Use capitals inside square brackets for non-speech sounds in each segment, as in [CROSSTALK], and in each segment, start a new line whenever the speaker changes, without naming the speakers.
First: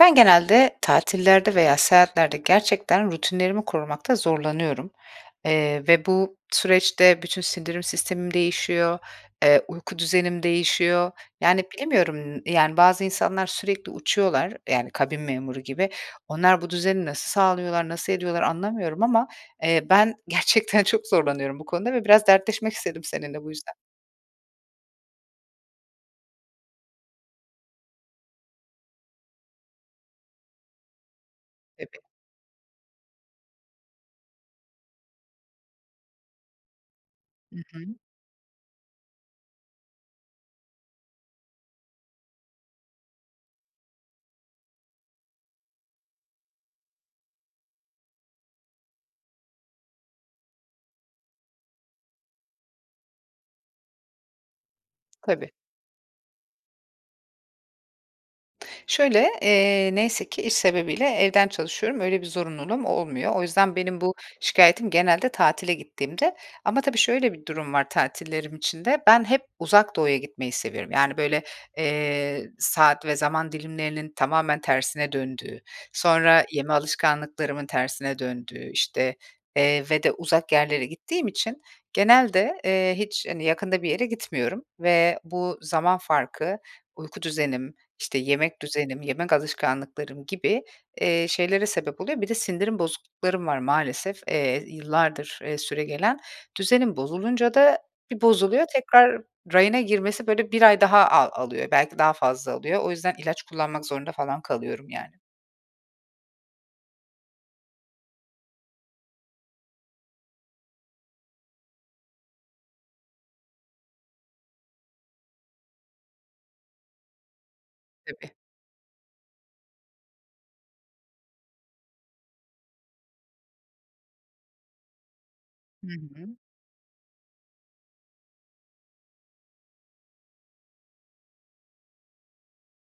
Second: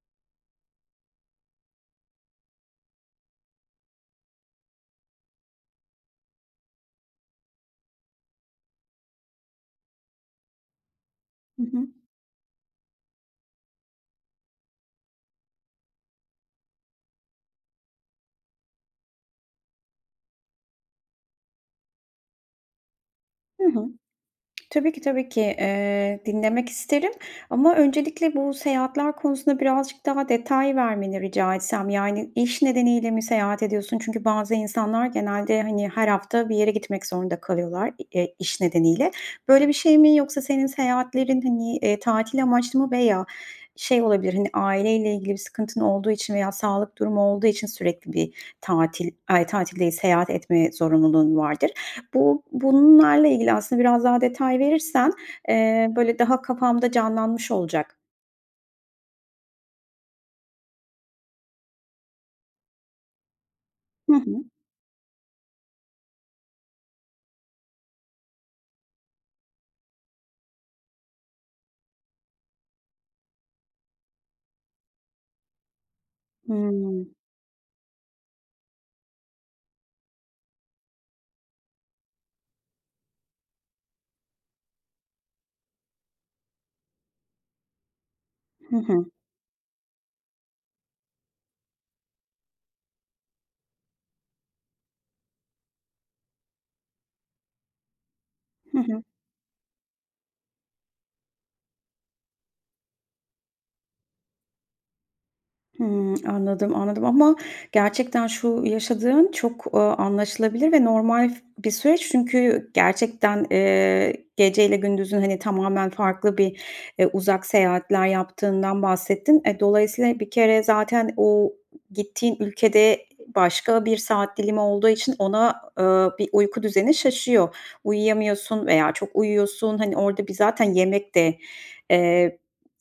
Ben genelde tatillerde veya seyahatlerde gerçekten rutinlerimi korumakta zorlanıyorum. Eee, ve bu süreçte bütün sindirim sistemim değişiyor, eee, uyku düzenim değişiyor.
Hı
Yani,
hı.
bilemiyorum, yani, bazı insanlar sürekli uçuyorlar, yani, kabin memuru gibi. Onlar bu düzeni nasıl sağlıyorlar, nasıl ediyorlar anlamıyorum ama, eee, ben gerçekten çok zorlanıyorum bu konuda ve biraz dertleşmek istedim seninle bu
Hı
yüzden.
hı. Tabii ki, tabii ki. Eee, dinlemek isterim ama öncelikle bu seyahatler konusunda birazcık daha detay vermeni rica etsem.
Tabii.
Yani iş nedeniyle mi seyahat ediyorsun? Çünkü bazı insanlar genelde, hani, her hafta bir yere gitmek zorunda
Hı hı.
kalıyorlar, eee, iş nedeniyle. Böyle bir şey mi yoksa senin seyahatlerin hani, eee, tatil amaçlı mı veya şey olabilir, hani, aileyle ilgili bir sıkıntın olduğu için veya sağlık durumu olduğu için sürekli bir tatil, ay, tatil değil seyahat etme zorunluluğun vardır. Bu bunlarla ilgili aslında biraz daha detay verirsen,
Tabii.
eee, böyle, daha kafamda canlanmış olacak.
Şöyle, eee, neyse ki, iş sebebiyle evden çalışıyorum, öyle bir zorunluluğum olmuyor. O yüzden benim
Hı
bu
hı.
şikâyetim genelde tatile gittiğimde. Ama, tabii, şöyle bir durum var tatillerim için de; ben hep Uzak Doğu'ya gitmeyi seviyorum. Yani, böyle, eee, saat ve zaman dilimlerinin tamamen tersine döndüğü, sonra yeme
Hımm.
alışkanlıklarımın tersine döndüğü, işte, eee, ve de uzak yerlere gittiğim için genelde, eee, hiç, hani, yakında bir yere gitmiyorum ve bu zaman farkı uyku düzenim, işte yemek
Hı
düzenim,
hı.
yemek alışkanlıklarım gibi, eee, şeylere sebep oluyor. Bir de sindirim bozukluklarım var maalesef, eee, yıllardır, ııı, süregelen. Düzenim bozulunca da bir bozuluyor,
Hı hı.
tekrar rayına girmesi, böyle, 1 ay daha al alıyor. Belki daha fazla alıyor. O yüzden ilaç kullanmak zorunda falan kalıyorum, yani.
Hımm, anladım, anladım ama gerçekten şu yaşadığın çok, ııı, anlaşılabilir ve normal bir süreç çünkü gerçekten, eee, geceyle gündüzün, hani, tamamen farklı bir, eee, uzak seyahatler
Tabii.
yaptığından bahsettin. Eee, dolayısıyla bir kere zaten o gittiğin ülkede başka bir saat dilimi olduğu için ona,
Hı
eee, bir
hı.
uyku düzeni şaşıyor. Uyuyamıyorsun veya çok uyuyorsun. Hani, orada bir zaten yemek de, eee,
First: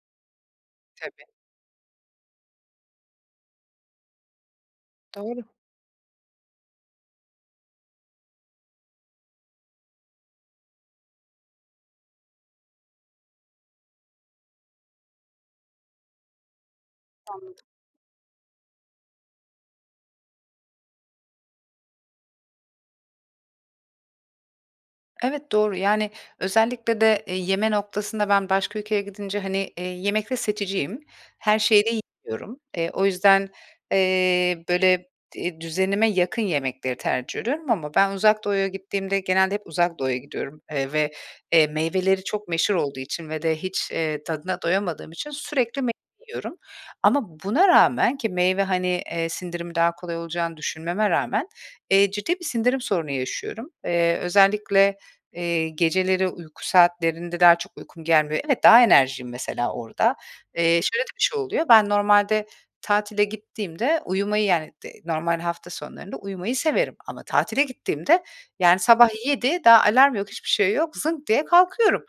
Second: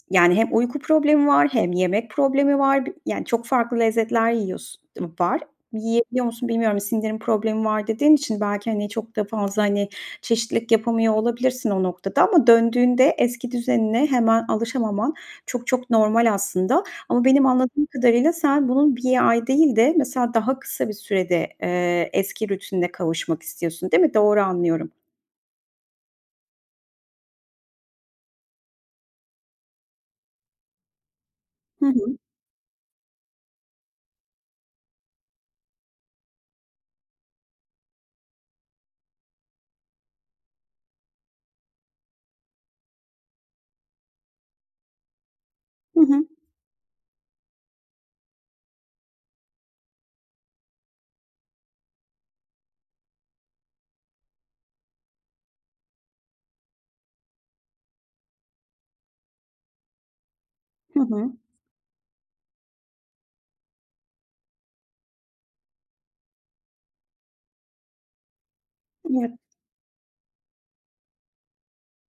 yani, hem uyku
Tabii.
problemi var hem yemek problemi var bi yani çok farklı lezzetler yiyors dım var.
Doğru.
Yiyebiliyor musun bilmiyorum, sindirim problemi var dediğin için belki, hani, çok da fazla, hani, çeşitlilik yapamıyor olabilirsin o noktada ama döndüğünde eski düzenine hemen alışamaman çok çok normal aslında ama benim
Anladım.
anladığım kadarıyla sen bunun 1 ay değil de mesela daha kısa bir sürede, eee, eski rutinine kavuşmak istiyorsun değil mi? Doğru anlıyorum.
Evet, doğru, yani, özellikle de yeme noktasında ben başka ülkeye gidince, hani, eee, yemekte seçiciyim. Her şeyi
Hı
de
hı.
[UNINTELLIGIBLE] Eee, o yüzden, eee, böyle di düzenime yakın yemekleri tercih ediyorum ama ben Uzak Doğu’ya gittiğimde genelde hep Uzak Doğu’ya gidiyorum, eee, ve, eee, meyveleri çok meşhur olduğu için ve de hiç, eee, tadına doyamadığım için sürekli meyve
Hı hı.
yiyorum. Ama buna rağmen ki meyve, hani, eee, sindirimi daha kolay olacağını düşünmeme rağmen, eee, ciddi bir sindirim sorunu yaşıyorum. Eee, özellikle, eee, geceleri uyku saatlerinde daha çok uykum gelmiyor. Evet, daha enerjiğim mesela orada. Eee,
Hı
şöyle de bir
hı.
şey oluyor. Ben normalde tatile gittiğimde uyumayı yani dı normal hafta sonlarında uyumayı severim ama tatile gittiğimde yani sabah
[UNINTELLIGIBLE]
7, daha alarm yok, hiçbir şey yok, zınk diye kalkıyorum.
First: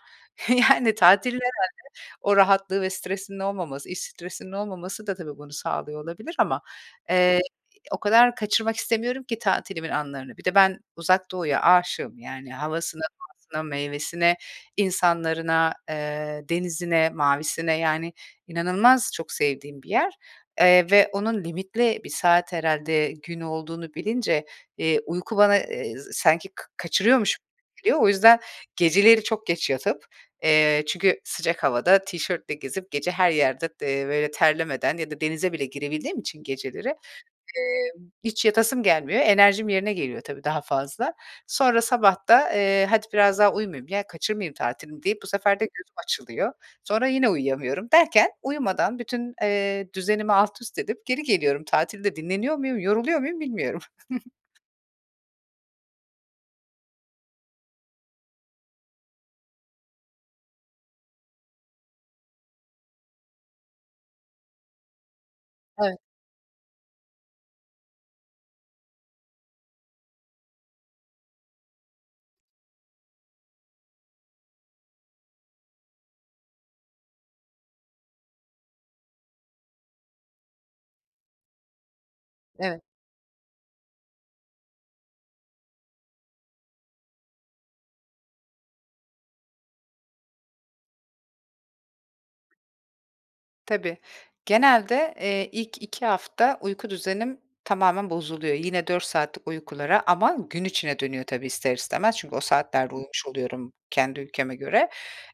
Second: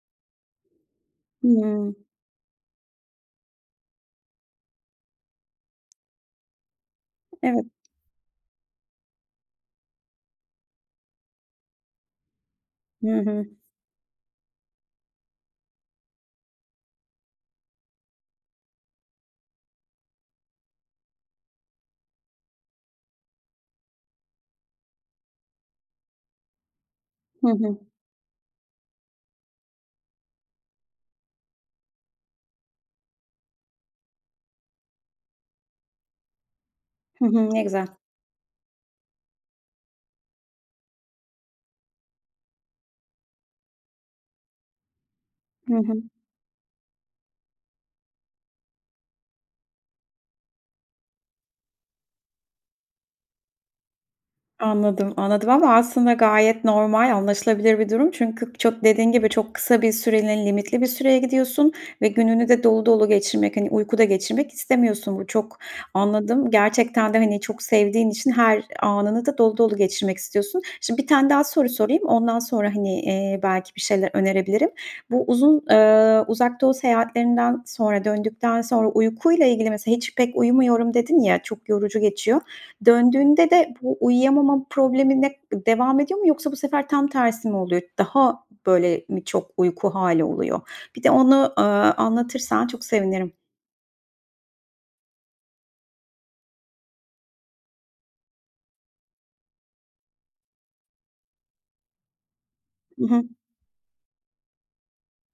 Yani, tatilin herhâlde
Hımm.
o rahatlığı ve stresinin olmaması, iş stresinin olmaması da tabii bunu sağlıyor olabilir. Ama, eee,
Evet.
o kadar kaçırmak istemiyorum ki tatilimin anlarını. Bir de ben Uzak Doğu’ya aşığım yani havasına,
Hı hı.
doğasına, meyvesine, insanlarına, eee, denizine, mavisine yani inanılmaz çok sevdiğim bir yer, eee, ve onun limitli bir saat herhâlde gün olduğunu bilince, eee, uyku bana, eee, sanki ka kaçırıyormuş [UNINTELLIGIBLE]
Hı hı.
geliyor. O yüzden geceleri çok geç yatıp, eee, çünkü sıcak havada tişörtle gezip gece her yerded eee, böyle terlemeden ya da denize bile girebildiğim için geceleri,
Hı hı. Ne güzel.
emm, hiç yatasım gelmiyor. Enerjim yerine geliyor tabii daha fazla. Sonra sabah da, eee, hadi biraz daha uyumayayım ya, kaçırmayayım tatilimi deyip bu sefer de
Hı
gözüm
hı.
açılıyor. Sonra yine uyuyamıyorum derken uyumadan bütün, eee, düzenimi altüst edip geri geliyorum. Tatilde dinleniyor muyum, yoruluyor muyum bilmiyorum. [CHUCKLES]
Anladım, anladım ama aslında gayet normal, anlaşılabilir bir durum çünkü çok dediğin gibi çok kısa bir süreliğine, limitli bir süreye gidiyorsun ve gününü de dolu dolu geçirmek, hani, uykuda geçirmek istemiyorsun. Bu çok
Evet.
anladım. Gerçekten de, hani, çok sevdiğin için her anını da dolu dolu geçirmek istiyorsun. Şimdi bir tane daha soru sorayım. Ondan sonra, hani, eee, belki bir şeyler önerebilirim. Bu uzun, eee, Uzak Doğu seyahatlerinden sonra döndükten sonra uykuyla ilgili mesela hiç pek uyumuyorum dedin ya, çok yorucu geçiyor.
Evet.
Döndüğünde de bu uyuyamama problemine devam ediyor mu yoksa bu sefer tam tersi mi oluyor? Daha böyle mi çok uyku hâli oluyor? Bir de onu, ııı, anlatırsan çok sevinirim.
Tabii. Genelde, eee, ilk 2 hafta uyku düzenim tamamen bozuluyor. Yine, 4 saatlik uykulara ama gün içine dönüyor, tabii ister istemez. Çünkü o saatlerde
Hı
uyumuş
hı.
oluyorum kendi ülkeme göre.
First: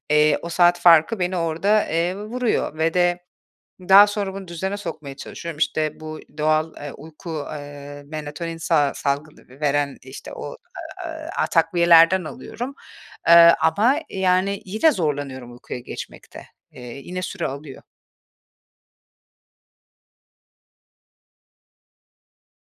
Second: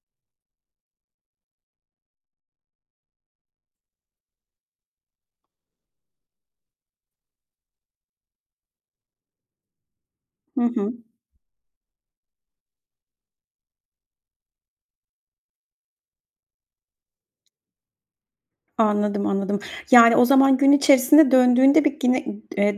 Eee, o saat farkı beni orada, eee, vuruyor ve de daha sonra bunu düzene sokmaya çalışıyorum. İşte, bu doğal, eee, uyku, eee, melatonin sa salgı ve veren, işte o,
Hı hı.
aaa, takviyelerden alıyorum. Eee, ama, yani, yine zorlanıyorum uykuya geçmekte. Eee, yine süre alıyor.
Anladım, anladım. Yani, o zaman gün içerisinde döndüğünde, bir, yine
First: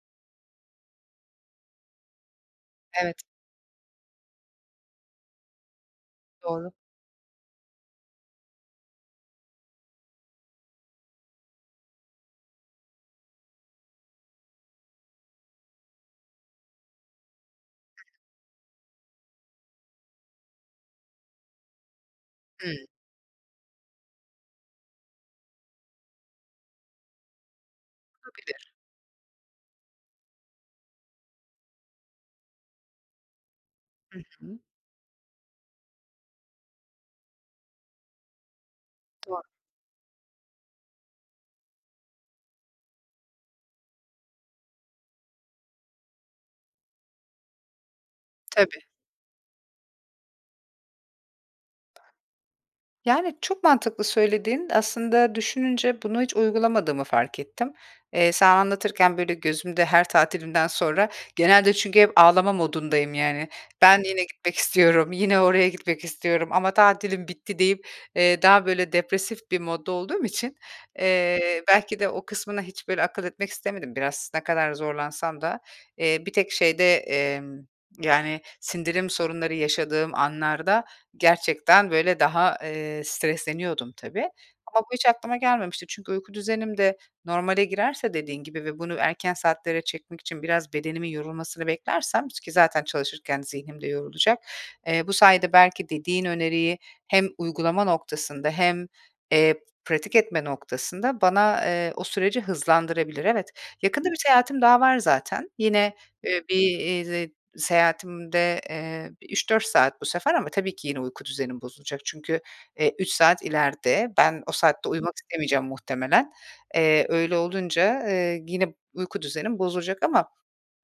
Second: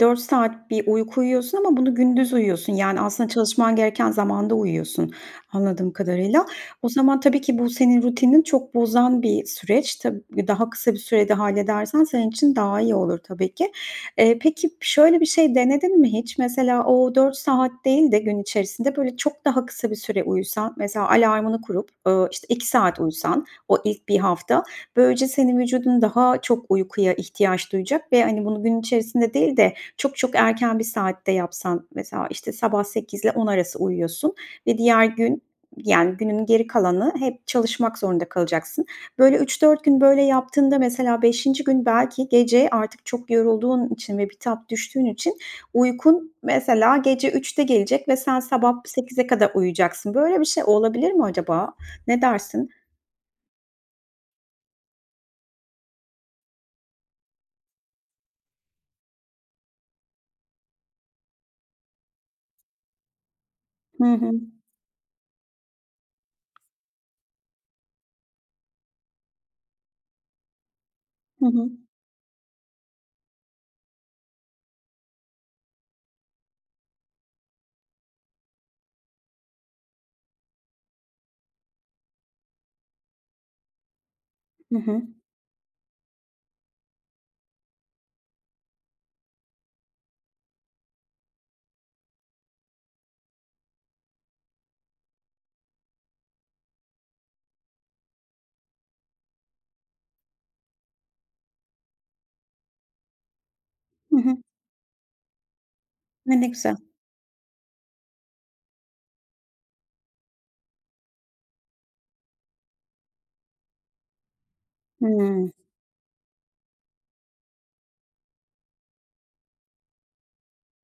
4 saat bir uyku uyuyorsun ama bunu gündüz uyuyorsun, yani,
Evet.
aslında çalışman gereken zamanda uyuyorsun, anladığım kadarıyla.
Doğru.
O zaman, tabii ki bu senin rutinini çok bozan bir süreç. Tab daha kısa bir sürede halledersen senin için daha iyi olur, tabii ki. Eee, peki, şöyle bir şey denedin mi hiç; mesela, o 4 saat değil de gün içerisinde böyle çok daha kısa bir süre uyusan, mesela, alarmını kurup, uuu, işte 2
Hıı.
saat uyusan o ilk 1 hafta, böylece senin vücudun daha çok uykuya ihtiyaç duyacak ve, hani, bunu
Olabilir.
gün içerisinde değil de, çok çok erken bir saatte yapsan, mesela, işte, sabah 08.00'le 10.00 arası
Hı
uyuyorsun
hı.
ve diğer gün, yani, günün geri kalanı hep çalışmak zorunda kalacaksın. Böyle,
Doğru.
3-4 gün, böyle, yaptığında, mesela, 5'inci gün belki gece artık çok yorulduğun için ve bitap düştüğün için uykun, mesela, gece 03.00'de gelecek ve sen sabah
Tabii.
08.00'e kadar uyuyacaksın. Böyle bir şey olabilir mi acaba? Ne dersin?
Yani, çok mantıklı söylediğin. Aslında, düşününce bunu hiç uygulamadığımı fark ettim. Eee, sana anlatırken böyle gözümde her tatilimden sonra genelde çünkü hep ağlama modundayım, yani. "Ben
Hı
yine
hı.
gitmek istiyorum, yine oraya gitmek istiyorum ama tatilim bitti" deyip, eee, daha böyle depresif bir modda olduğum için,
Hı
eee,
hı.
belki de o kısmına hiç böyle akıl etmek istemedim biraz. Ne kadar zorlansam da, eee, bir tek şeyde, emm, yani, sindirim sorunları yaşadığım anlarda gerçekten böyle daha, eee, stresleniyordum tabii
Hı
ama bu
hı.
hiç aklıma gelmemişti. Çünkü uyku düzenim de normale girerse dediğin gibi ve bunu erken saatlere çekmek için biraz bedenimin yorulmasını beklersem ki zaten çalışırken zihnim de yorulacak, eee, bu sayede belki dediğin öneriyi hem uygulama noktasında hem, eee, pratik etme noktasında bana, eee, o süreci hızlandırabilir. Evet, yakında bir
Hı hı.
seyahatim daha var zaten. Yine,
Ne
eee,
ne güzel.
bir seyahatimde, eee, bir 3-4 saat bu sefer ama tabii ki yine uyku düzenim bozulacak. Çünkü, eee, 3 saat ileride. Ben o saatte uyumak
Hımm.
istemeyeceğim muhtemelen. Eee, öyle olunca, eee, yine uyku düzenim bozulacak ama,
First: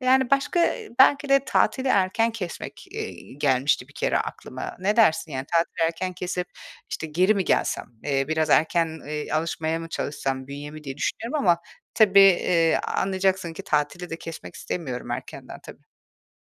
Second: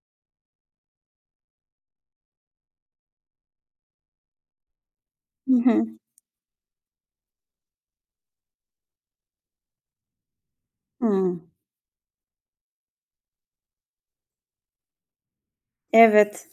yani, başka belki de tatili erken kesmek, eee, gelmişti bir kere aklıma. Ne dersin yani
Hı
tatili
hı.
erken kesip işte geri mi gelsem, eee, biraz erken, eee, alışmaya mı çalışsam bünyemi diye düşünüyorum
Hıı.
ama tabii, eee, anlayacaksın ki, tatili de kesmek istemiyorum erkenden, tabii.
Evet.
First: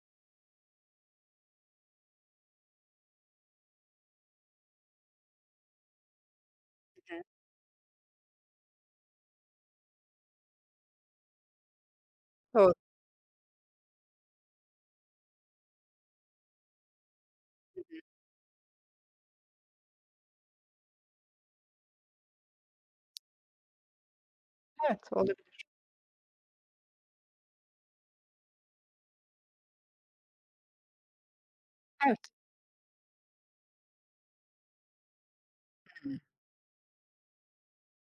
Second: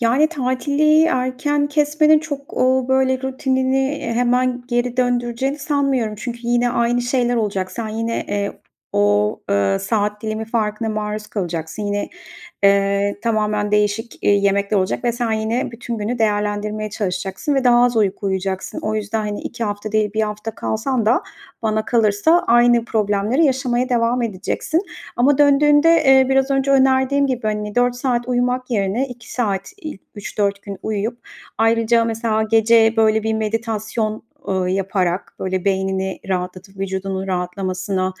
Yani, tatili erken kesmenin çok, uuu, böyle, rutinini hemen geri döndüreceğini sanmıyorum. Çünkü yine aynı
Hı hı.
şeyler olacak. Sen yine, eee, o, ııı, saat dilimi farkına maruz kalacaksın. Yine,
Doğru.
eee, tamamen değişik, iii, yemekler olacak ve sen yine bütün günü değerlendirmeye çalışacaksın ve
Hı
daha
hı.
az uyku uyuyacaksın. O yüzden, hani, 2 hafta değil, 1 hafta kalsan da bana kalırsa aynı problemleri yaşamaya devam edeceksin
Evet,
ama
olabilir.
döndüğünde, eee, biraz önce önerdiğim gibi, hani, 4 saat uyumak yerine 2 saat ilk 3-4 gün uyuyup ayrıca,
Evet.
mesela, gece, böyle, bir meditasyon, ııı, yaparak böyle
Hı hı.
beynini rahatlatıp vücudunun rahatlamasına,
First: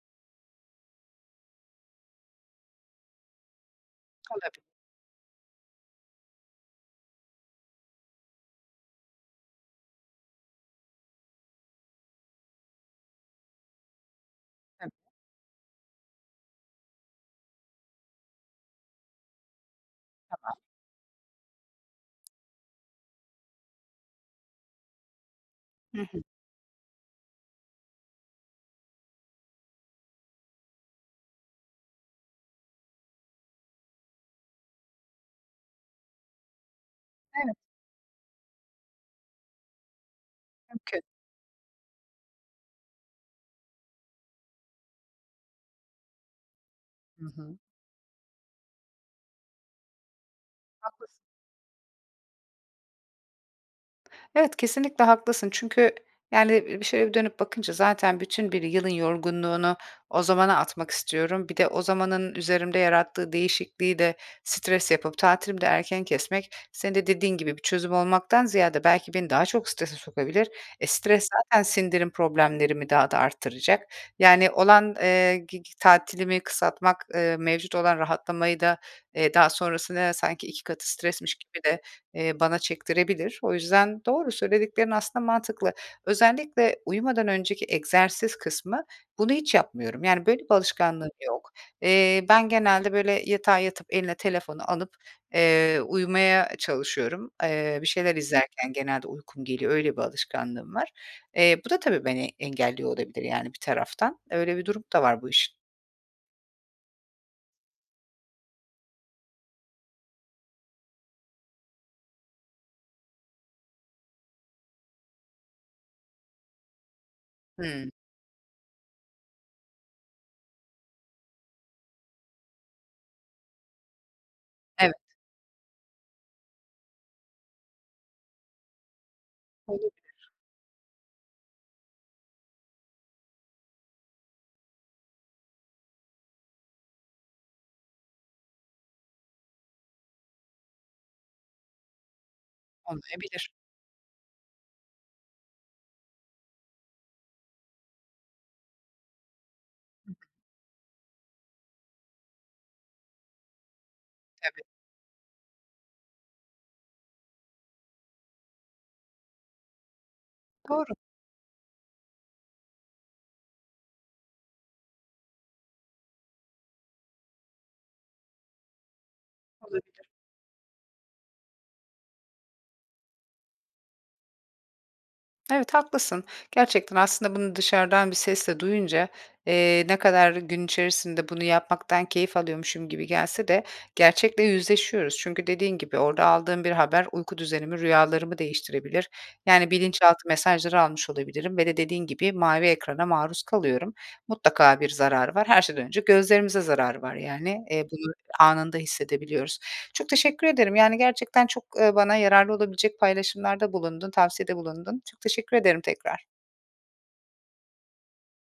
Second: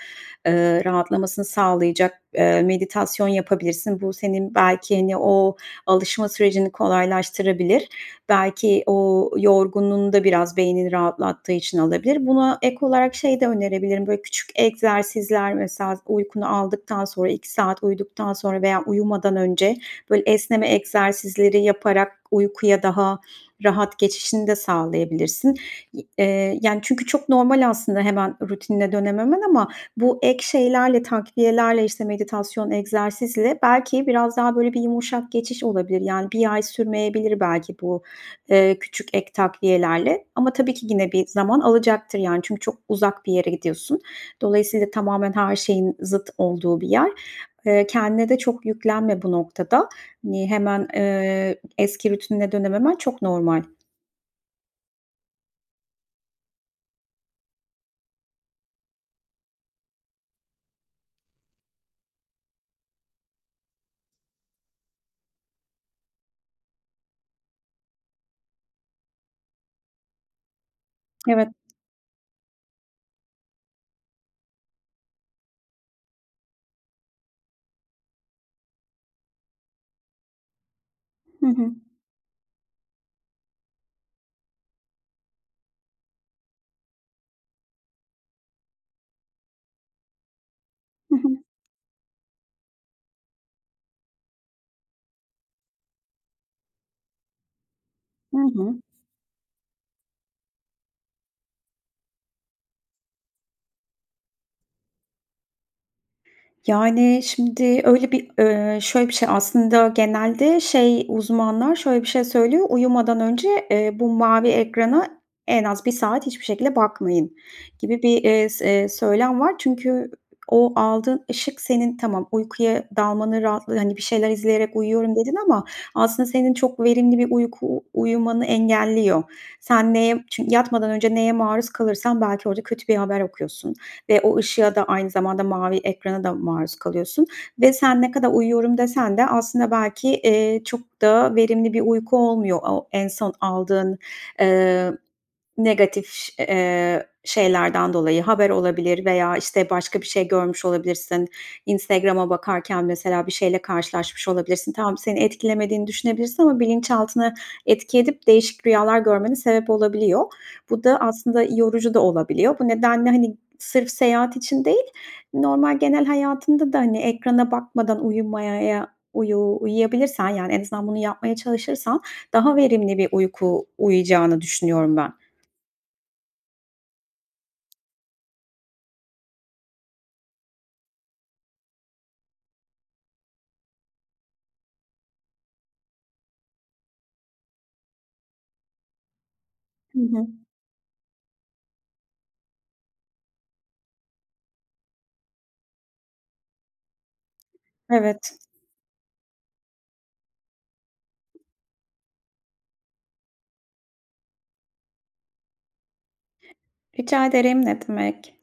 eee, rahatlamasını sağlayacak, eee, meditasyon yapabilirsin. Bu senin
Olabilir.
belki hani o alışma sürecini kolaylaştırabilir. Belki o yorgunluğunu da biraz beynini rahatlattığı için alabilir. Buna ek olarak şeyi de önerebilirim, böyle küçük
Tabii.
egzersizler, mesela, uykunu aldıktan sonra, 2 saat uyuduktan sonra veya uyumadan önce böyle
Tamam.
esneme egzersizleri yaparak uykuya daha rahat geçişini de sağlayabilirsin.
Hı
Y
hı.
eee, yani çünkü çok normal aslında hemen rutinine dönememen ama bu ek şeylerle, takviyelerle, işte, meditasyon, egzersizle belki biraz daha böyle bir yumuşak geçiş olabilir. Yani, 1 ay sürmeyebilir
Evet.
belki bu, eee, küçük ek takviyelerle ama tabii ki
Mümkün.
yine bir zaman alacaktır, yani, çünkü çok uzak bir yere gidiyorsun. Dolayısıyla, tamamen her şeyin zıt olduğu bir yer.
Hı hı.
Eee, kendine de çok yüklenme bu noktada. Hani, hemen,
Haklısın.
eee, eski rutinine dönememen çok normal.
Evet, kesinlikle haklısın çünkü, yani, bir şöyle dönüp bakınca zaten bütün bir yılın yorgunluğunu o zamana atmak istiyorum. Bir de o zamanın üzerimde yarattığı değişikliği de stres yapıp tatilimi de erken kesmek, senin de dediğin gibi, bir çözüm olmaktan ziyade belki beni daha çok strese sokabilir. Eee, stres
Evet.
zaten sindirim problemlerimi daha da arttıracak yani olan, eee, gi gi tatilimi kısaltmak, eee, mevcut olan rahatlamayı da, eee, daha sonrasında sanki 2 katı stresmiş
Hı
gibi
hı.
de, eee, bana çektirebilir. O yüzden doğru, söylediklerin aslında mantıklı. Özellikle uyumadan önceki egzersiz kısmı, bunu hiç yapmıyorum. Yani, böyle, bir alışkanlığım
Hı hı.
yok. Eee, ben genelde, böyle, yatağa yatıp eline telefonu alıp, eee, uyumaya çalışıyorum. Eee, bir şeyler
Hı
izlerken
hı.
genelde uykum geliyor, öyle bir alışkanlığım var. Eee, bu da tabii beni engelliyor olabilir, yani, bir taraftan. Öyle bir durumu da var bu işin.
Yani, şimdi öyle bir, eee, şöyle bir şey, aslında genelde şey uzmanlar şöyle bir şey söylüyor, "Uyumadan önce, eee, bu mavi ekrana en az 1 saat hiçbir şekilde bakmayın."
Hımm.
gibi bir, eee, s söylem var. Çünkü o aldığın ışık senin tamam uykuya dalmanın rahatlığı Hani, bir şeyler izleyerek
Evet.
uyuyorum dedin ama aslında senin çok verimli bir uyku u uyumanı engelliyor.
Olabilir.
Sen neye çünkü yatmadan önce neye maruz kalırsan belki orada kötü bir haber okuyorsun ve o ışığa da aynı zamanda mavi ekrana da maruz kalıyorsun ve sen ne kadar uyuyorum desen de aslında belki, eee, çok da verimli bir uyku olmuyor o en son
Olmayabilir.
aldığın, eee, negatif ş eee, şeylerden dolayı haber olabilir veya, işte, başka bir şey görmüş olabilirsin. Instagram'a bakarken mesela bir şeyle karşılaşmış
Tabii.
olabilirsin. Tamam, seni etkilemediğini düşünebilirsin ama bilinçaltına etki edip değişik rüyalar görmene sebep olabiliyor. Bu
Doğru.
da aslında yorucu da olabiliyor. Bu nedenle, hani, sırf seyahat için değil, normal genel hayatında da, hani, ekrana bakmadan uyumaya, ya, uyu
Olabilir.
uyuyabilirsen, yani, en azından, bunu yapmaya çalışırsan daha verimli bir uyku uyuyacağını düşünüyorum ben.
Evet, haklısın. Gerçekten aslında bunu dışarıdan bir sesle duyunca, eee, ne kadar gün içerisinde bunu yapmaktan keyif alıyormuşum gibi gelse de gerçekle yüzleşiyoruz. Çünkü dediğin gibi orada aldığım bir haber uyku düzenimi, rüyalarımı değiştirebilir. Yani,
Hı
bilinçaltı
hı.
mesajları almış olabilirim ve de dediğin gibi mavi ekrana maruz kalıyorum. Mutlaka bir zararı var. Her şeyden önce gözlerimize zararı var. Yani, eee, bunu
Evet.
anında hissedebiliyoruz. Çok teşekkür ederim, yani, gerçekten çok, eee, bana yararlı olabilecek paylaşımlarda bulundun, tavsiyede bulundun. Çok teşekkür ederim tekrar.
Rica ederim, ne demek.